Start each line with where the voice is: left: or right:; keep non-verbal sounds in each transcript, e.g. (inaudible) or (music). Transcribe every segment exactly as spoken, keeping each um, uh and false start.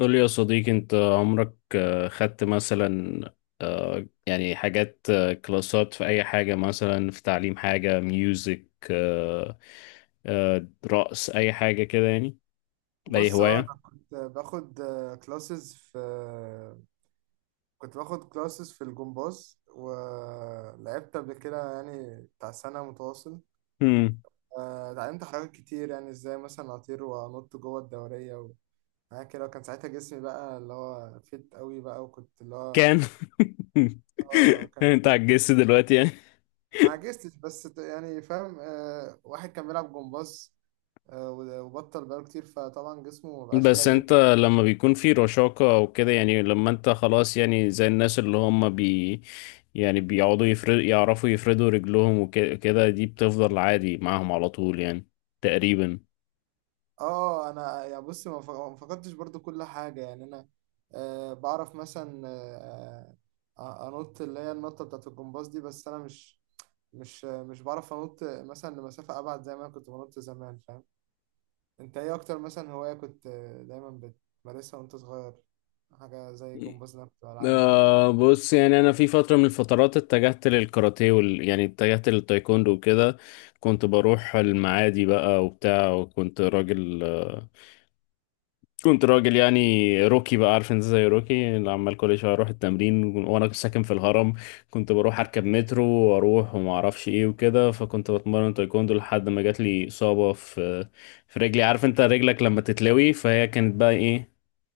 left: قول لي يا صديقي، انت عمرك آه، خدت مثلا آه، يعني حاجات آه، كلاسات في اي حاجة، مثلا في تعليم حاجة ميوزك، آه، آه، رقص اي حاجة كده يعني؟ اي
right: بص اه
left: هواية؟
right: انا كنت باخد كلاسز في. كنت باخد كلاسز في الجمباز ولعبت قبل كده يعني بتاع سنة متواصل.
left: مم.
right: آه، اتعلمت حاجات كتير يعني ازاي مثلا اطير وانط جوه الدورية وحاجات كده، وكان ساعتها جسمي بقى اللي هو فت قوي بقى، وكنت اللي هو
left: كان
right: اه
left: (laughs)
right: كان
left: انت
right: فت.
left: عجزت دلوقتي يعني؟
right: ما عجزتش بس ت- يعني فاهم، آه، واحد كان بيلعب جمباز آه، وبطل بقاله كتير فطبعا جسمه مبقاش
left: بس
right: لين.
left: انت لما بيكون في رشاقة او كده، يعني لما انت خلاص يعني زي الناس اللي هم بي، يعني بيقعدوا يفرد يعرفوا يفردوا رجلهم وكده، دي بتفضل عادي معاهم على طول يعني، تقريبا.
right: اه انا يعني بص ما ف- ما فقدتش برضو كل حاجه يعني انا آه بعرف مثلا، آه آه، انط اللي هي النطه بتاعت الجمباز دي، بس انا مش مش مش بعرف انط مثلا لمسافه ابعد زي ما انا كنت بنط زمان فاهم. انت ايه اكتر مثلا هوايه كنت آه، دايما بتمارسها وانت صغير؟ حاجه زي الجمباز اللي انا كنت بلعبها كده مثلا.
left: آه بص يعني انا في فتره من الفترات اتجهت للكاراتيه وال... يعني اتجهت للتايكوندو وكده. كنت بروح المعادي بقى وبتاع، وكنت راجل آه كنت راجل يعني روكي بقى، عارف انت زي روكي، اللي عمال كل شويه اروح التمرين وانا ساكن في الهرم. كنت بروح اركب مترو واروح وما اعرفش ايه وكده، فكنت بتمرن تايكوندو لحد ما جات لي اصابه في في رجلي. عارف انت رجلك لما تتلوي، فهي كانت بقى ايه،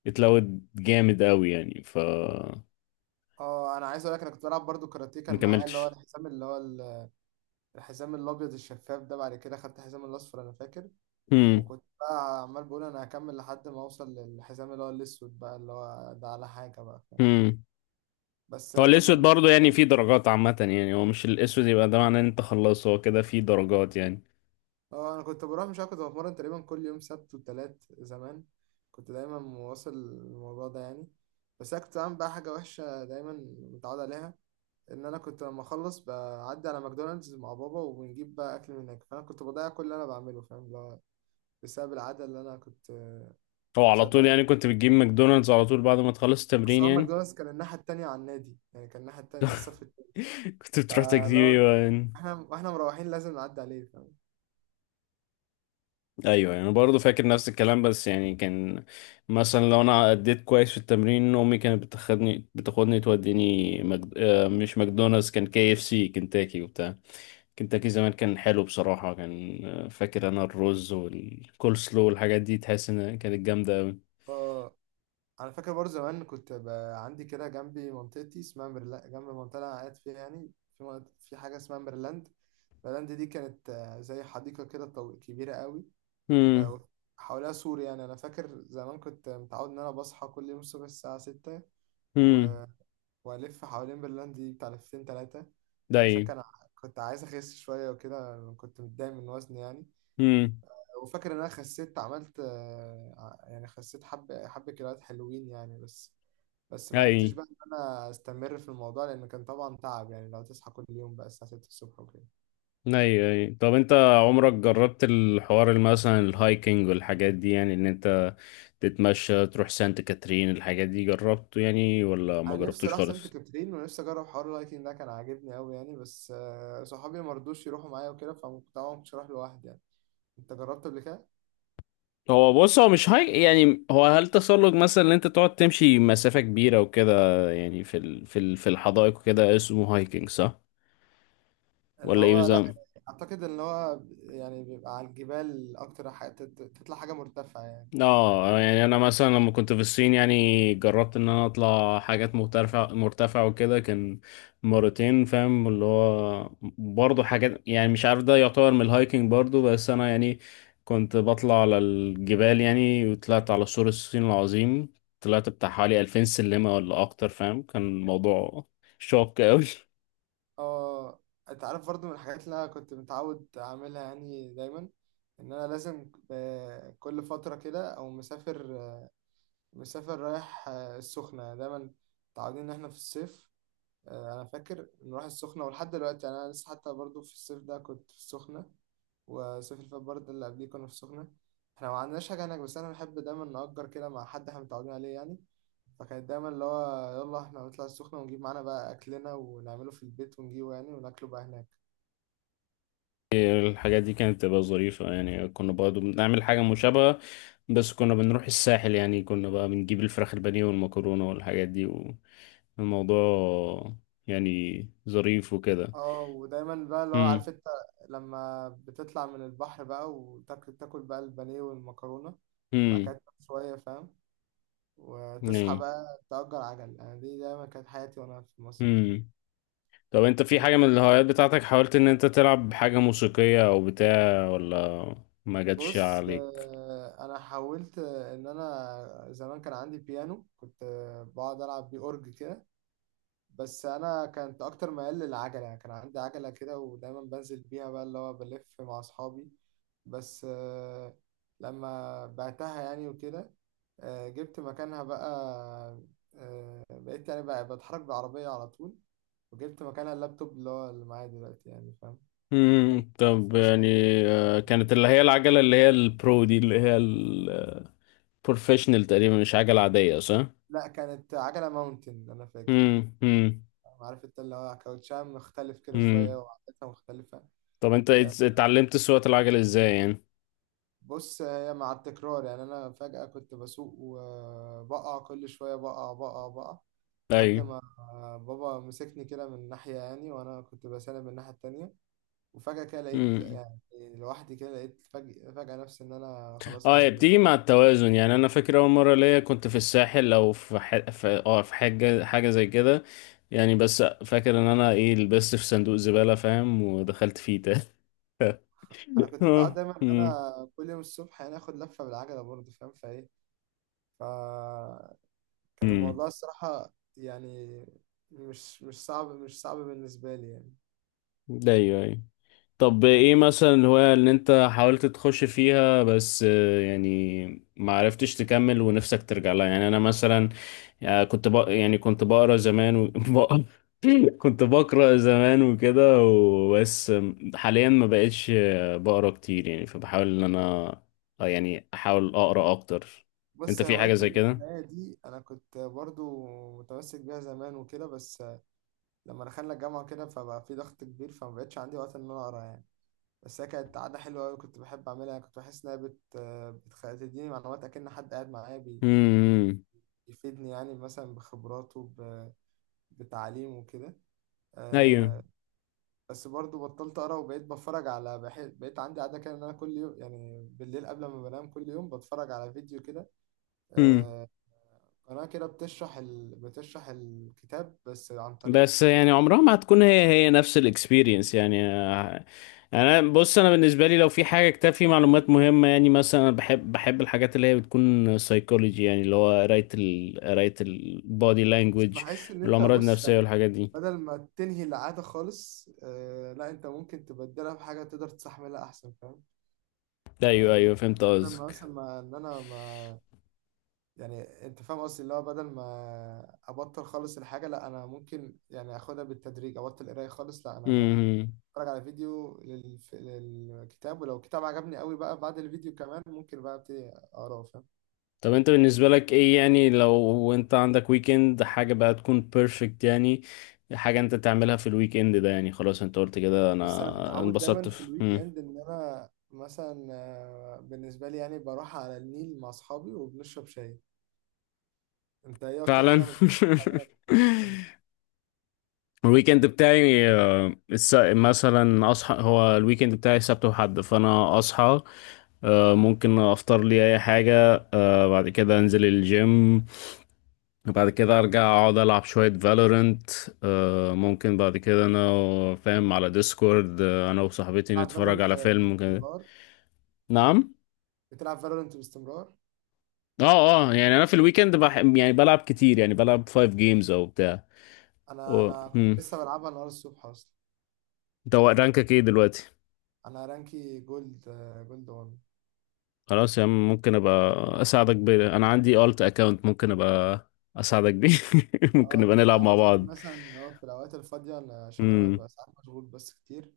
left: اتلوت جامد قوي يعني ف،
right: اه انا عايز اقول لك انا كنت بلعب برضو كاراتيه،
left: ما
right: كان معايا اللي هو
left: كملتش.
right: الحزام اللي هو ال- الحزام الابيض الشفاف ده، بعد كده خدت حزام الاصفر انا فاكر.
left: امم.
right: وكنت بقى عمال بقول انا هكمل لحد ما اوصل للحزام اللي هو الاسود بقى، اللي هو ده على حاجه بقى فاهم.
left: امم.
right: بس
left: هو
right: ما
left: الاسود
right: كملت.
left: برضه يعني فيه درجات، عامة يعني هو مش الاسود يبقى ده معناه ان انت خلصت، هو كده فيه درجات يعني.
right: اه انا كنت بروح مش عارف كنت بتمرن تقريبا كل يوم سبت وتلات زمان، كنت دايما مواصل الموضوع ده يعني. بس انا كنت بعمل بقى حاجه وحشه دايما متعود عليها، ان انا كنت لما اخلص بعدي على ماكدونالدز مع بابا وبنجيب بقى اكل من هناك، فانا كنت بضيع كل اللي انا بعمله فاهم، اللي هو بسبب العاده اللي انا كنت
left: هو
right: مش
left: على
right: مسيطر
left: طول
right: عليها.
left: يعني كنت بتجيب ماكدونالدز على طول بعد ما تخلص التمرين
right: بس هو
left: يعني؟
right: ماكدونالدز كان الناحيه التانيه على النادي يعني، كان الناحيه التانيه الصف،
left: (laughs) كنت بتروح تجيب؟
right: فلو
left: ايوه يعني.
right: احنا واحنا مروحين لازم نعدي عليه فاهم.
left: ايوه يعني برضه، فاكر نفس الكلام، بس يعني كان مثلا لو انا اديت كويس في التمرين امي كانت بتاخدني بتاخدني توديني مجد... آه، مش ماكدونالدز، كان كي اف سي كنتاكي وبتاع. كنتاكي زمان كان حلو بصراحة، كان آه، فاكر أنا الرز والكول سلو والحاجات دي، تحس إن كانت جامدة أوي.
right: ف انا فاكر برضه زمان كنت بقى عندي كده جنبي منطقتي اسمها ميرلا جنب المنطقه اللي انا قاعد فيها يعني. في منط- في حاجه اسمها ميرلاند. ميرلاند دي كانت، آه، زي حديقه كده طو- كبيره قوي،
left: هم.
right: آه، حواليها سور. يعني انا فاكر زمان كنت متعود ان انا بصحى كل يوم الصبح الساعه ستة
left: هم.
right: و... والف حوالين ميرلاند دي بتاع لفتين تلاتة.
left: ده
right: عشان
left: إيه؟
right: كان ع- كنت عايز اخس شويه وكده، كنت متضايق من وزني يعني.
left: هم.
right: وفاكر ان انا خسيت، عملت، آه، ع- يعني خسيت حبة حبة كيلوات حلوين يعني. بس بس ما عرفتش
left: أي.
right: بقى ان انا استمر في الموضوع، لان كان طبعا تعب يعني لو تصحى كل يوم بقى الساعة ستة الصبح وكده.
left: أي أي طب أنت عمرك جربت الحوار اللي مثلا الهايكنج والحاجات دي، يعني إن أنت تتمشى تروح سانت كاترين، الحاجات دي جربته يعني ولا ما
right: انا نفسي
left: جربتوش
right: اروح سانت
left: خالص؟
right: كاترين ونفسي اجرب حوار اللايكنج ده، كان عاجبني قوي يعني، بس آه، صحابي ما رضوش يروحوا معايا وكده، فطبعا ما كنتش اروح لوحدي يعني. انت جربت قبل كده؟
left: هو بص، هو مش هاي يعني، هو هل تسلق مثلا، ان انت تقعد تمشي مسافة كبيرة وكده يعني، في ال... في ال... في الحدائق وكده، اسمه هايكنج صح؟
right: اللي
left: ولا ايه
right: هو لا،
left: بالظبط؟
right: اعتقد ان هو يعني بيبقى على الجبال، اكتر حاجة تت- تطلع حاجة مرتفعة يعني.
left: اه يعني انا مثلا لما كنت في الصين يعني جربت ان انا اطلع حاجات مرتفع مرتفع وكده، كان مرتين فاهم اللي هو، برضه حاجات يعني مش عارف ده يعتبر من الهايكنج برضه، بس انا يعني كنت بطلع على الجبال يعني، وطلعت على سور الصين العظيم. طلعت بتاع حوالي ألفين سلمة ولا اكتر، فاهم، كان الموضوع شاق قوي.
right: اه انت عارف برضو من الحاجات اللي انا كنت متعود اعملها يعني دايما، ان انا لازم ب- كل فتره كده او مسافر، مسافر رايح، آه، السخنه دايما، متعودين ان احنا في الصيف، آه، انا فاكر نروح السخنه، ولحد دلوقتي يعني انا لسه حتى برضو في الصيف ده كنت في السخنه، والصيف اللي فات برضه اللي قبليه كنا في السخنه. احنا ما عندناش حاجه هناك، بس انا بحب دايما نأجر كده مع حد احنا متعودين عليه يعني. فكانت دايما اللي هو يلا احنا نطلع السخنة ونجيب معانا بقى أكلنا ونعمله في البيت ونجيبه يعني وناكله بقى هناك.
left: الحاجات دي كانت بتبقى ظريفة يعني، كنا برضه بنعمل حاجة مشابهة، بس كنا بنروح الساحل يعني، كنا بقى بنجيب الفراخ البانيه والمكرونة والحاجات دي، والموضوع يعني ظريف وكده.
right: اه ودايما بقى اللي هو
left: امم.
right: عارف انت، لما بتطلع من البحر بقى وتاكل، تاكل بقى البانيه والمكرونة، بعد كده
left: امم.
right: تنام شوية فاهم، وتصحى
left: نعم.
right: بقى تأجر عجل. أنا دي دايما كانت حياتي وأنا في مصر يعني.
left: امم. طب انت في
right: كان
left: حاجة من الهوايات بتاعتك حاولت ان انت تلعب حاجة موسيقية او بتاع؟ ولا ما جاتش
right: بص،
left: عليك؟
right: آه، أنا حاولت، آه، إن أنا زمان كان عندي بيانو، كنت آه، بقعد ألعب بيه أورج كده. بس انا كنت اكتر ميال للعجله يعني، كان عندي عجله كده ودايما بنزل بيها بقى اللي هو بلف مع اصحابي، بس، آه، لما بعتها يعني وكده، آه، جبت مكانها بقى، آه، بقيت يعني بقى بتحرك بالعربيه على طول، وجبت مكانها اللابتوب اللي هو اللي معايا دلوقتي يعني فاهم. كان
left: مم.
right: بقى
left: طب
right: فلوس
left: يعني
right: يعني، حطيت
left: آه،
right: فلوس.
left: كانت اللي هي العجلة اللي هي البرو دي اللي هي البروفيشنال تقريبا، مش عجلة عادية صح؟
right: لا، كانت عجله ماونتن انا فاكر،
left: مم. مم.
right: عارف انت اللي هو كاوتشام مختلف كده شويه
left: مم.
right: وعدتها مختلفه.
left: طب انت ات- اتعلمت سواقة العجل ازاي يعني؟
right: بص هي مع التكرار يعني، انا فجأة كنت بسوق وبقع كل شوية، بقع بقع بقع لحد
left: ايوه.
right: ما بابا مسكني كده من ناحية يعني، وانا كنت بسلم من الناحية التانية، وفجأة كده لقيت
left: مم.
right: يعني لوحدي، كده لقيت فجأة, فجأة نفسي ان انا خلاص
left: اه
right: انا
left: هي
right: بقيت
left: بتيجي
right: لوحدي.
left: مع التوازن يعني. انا فاكر اول مرة ليا كنت في الساحل او في ح... في اه في حاجة، حاجة زي كده يعني، بس فاكر ان انا ايه لبست في صندوق زبالة فاهم، ودخلت فيه تاني.
right: انا
left: (laughs)
right: كنت متعود
left: اه.
right: دايما ان
left: مم.
right: انا كل يوم الصبح يعني اخد لفة بالعجلة برضه فاهم فايه. فكان
left: مم.
right: الموضوع الصراحة يعني مش، مش صعب مش صعب بالنسبة لي يعني.
left: ايوه ايوه. طب ايه مثلا الهواية اللي انت حاولت تخش فيها بس آه، يعني ما عرفتش تكمل، ونفسك ترجع لها؟ يعني انا مثلا آه، كنت بق... يعني كنت بقرا زمان و... (laughs) بق- كنت بقرا زمان وكده وبس، آه، حاليا ما بقتش آه، بقرا كتير يعني، فبحاول ان انا آه، يعني احاول اقرا اكتر. انت
right: بص
left: في حاجة
right: هوايات
left: زي كده؟
right: القراية دي أنا كنت برضو متمسك بيها زمان وكده، بس لما دخلنا الجامعة كده فبقى في ضغط كبير، فمبقتش عندي وقت إن أنا أقرا يعني. بس هي كانت عادة حلوة أوي كنت بحب أعملها يعني. كنت بحس إنها بت... بتخ... بتديني معلومات أكن حد قاعد معايا بي...
left: امم.
right: بيفيدني يعني مثلا بخبراته ب... بتعليمه وكده
left: ايوه.
right: أه... بس برضو بطلت أقرا وبقيت بتفرج على بح... بقيت عندي عادة كده إن أنا كل يوم يعني بالليل قبل ما بنام كل يوم بتفرج على فيديو كده، آه، قناة كده بتشرح ال... بتشرح الكتاب بس عن طريق،
left: بس يعني عمرها ما هتكون هي هي نفس الاكسبيرينس يعني، آه، انا بص، انا بالنسبه لي لو في حاجه كتاب فيه معلومات مهمه يعني، مثلا انا بحب بحب الحاجات اللي هي بتكون سايكولوجي، يعني اللي هو قرايه ال قرايه البودي
right: بس
left: لانجوج
right: بحس إن أنت
left: والامراض
right: بص
left: النفسيه
right: يعني،
left: والحاجات دي.
right: بدل ما تنهي العادة خالص، آه لا أنت ممكن تبدلها بحاجة تقدر تستحملها أحسن فاهم.
left: ايوه
right: فيعني
left: ايوه فهمت
right: بدل ما
left: قصدك.
right: مثلا ما إن أنا ما يعني أنت فاهم قصدي اللي هو بدل ما أبطل خالص الحاجة، لا أنا ممكن يعني أخدها بالتدريج، أبطل قراية خالص لا، أنا
left: امم.
right: بتفرج على فيديو لل... للكتاب، ولو كتاب عجبني قوي بقى بعد الفيديو كمان ممكن بقى أبتدي أقراه فاهم.
left: طب انت بالنسبه لك ايه يعني لو انت عندك ويكند، حاجه بقى تكون بيرفكت يعني، حاجه انت تعملها في الويكند ده يعني، خلاص انت قلت كده
right: بص انا
left: انا
right: متعود
left: انبسطت
right: دايما في
left: في.
right: الويك اند ان انا مثلا، آه، بالنسبه لي يعني بروح على النيل مع اصحابي وبنشرب شاي. انت ايه اكتر
left: فعلا.
right: حاجه من بتعملها يعني؟
left: (laughs) الويكند بتاعي آه، الس- مثلا اصحى، هو الويكند بتاعي سبت وحد، فانا اصحى آه، ممكن افطر لي اي حاجه، آه، بعد كده انزل الجيم، بعد كده ارجع اقعد العب شويه فالورنت، ممكن بعد كده انا فاهم على ديسكورد، آه، انا وصاحبتي
right: بتلعب
left: نتفرج
right: فالورنت
left: على فيلم كده.
right: باستمرار؟
left: نعم.
right: بتلعب فالورنت باستمرار؟
left: اه اه يعني انا في الويكند بح... يعني بلعب كتير يعني بلعب خمس جيمز او بتاع
right: انا
left: و...
right: انا كنت
left: مم.
right: لسه بلعبها النهارده الصبح اصلا.
left: انت رانكك ايه دلوقتي؟
right: انا رانكي جولد، آه، جولد واحد.
left: خلاص يا عم، ممكن ابقى اساعدك ب... انا عندي الت اكاونت، ممكن ابقى اساعدك بيه. (laughs) ممكن
right: اه
left: نبقى نلعب
right: نبقى
left: مع
right: نشوف
left: بعض.
right: مثلا اللي هو في الاوقات الفاضيه، أنا- عشان انا
left: امم.
right: ببقى ساعات مشغول بس كتير،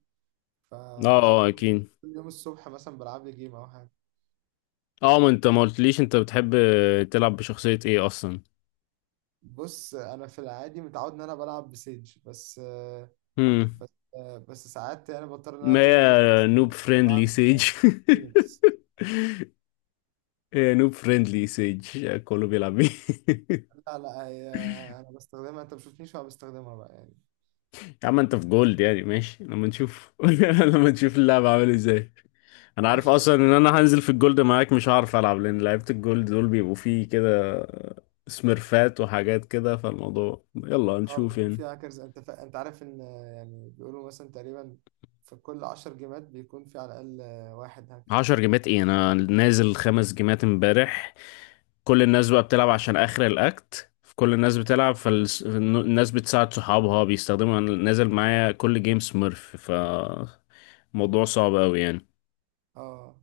left: اه اه
right: فبظبط
left: اكيد.
right: كل يوم الصبح مثلا بلعب لي جيم او حاجه.
left: اه ما انت ما قلتليش انت بتحب تلعب بشخصية ايه اصلا؟
right: بص انا في العادي متعود ان انا بلعب بسيج بس،
left: امم.
right: بس بس ساعات يعني بضطر ان انا
left: ما
right: اكون ديولست
left: هي
right: أصلاً،
left: نوب فريندلي
right: العب
left: سيج.
right: فينيكس.
left: (laughs) هي نوب فريندلي سيج، كله بيلعب بيه. (laughs)
right: لا لا هي انا بستخدمها، انت ما بتشوفنيش وانا بستخدمها بقى يعني.
left: يا عم انت في جولد يعني ماشي، لما نشوف (laughs) لما نشوف اللعبة عامل ازاي. انا عارف
right: ماشي
left: اصلا
right: ماشي.
left: ان انا هنزل في الجولد معاك مش هعرف العب، لان لعيبه الجولد دول بيبقوا فيه كده سميرفات وحاجات كده، فالموضوع يلا
right: اه
left: هنشوف
right: بيكون في
left: يعني.
right: هاكرز، انت فا... انت عارف ان، يعني بيقولوا مثلا تقريبا في كل عشر جيمات بيكون في على الاقل واحد هاكر.
left: عشر جيمات ايه، انا نازل خمس جيمات امبارح. كل الناس بقى بتلعب عشان اخر الاكت، كل الناس بتلعب فالناس بتساعد صحابها بيستخدموا، أنا نازل معايا كل جيم سميرف، ف الموضوع صعب قوي يعني.
right: اه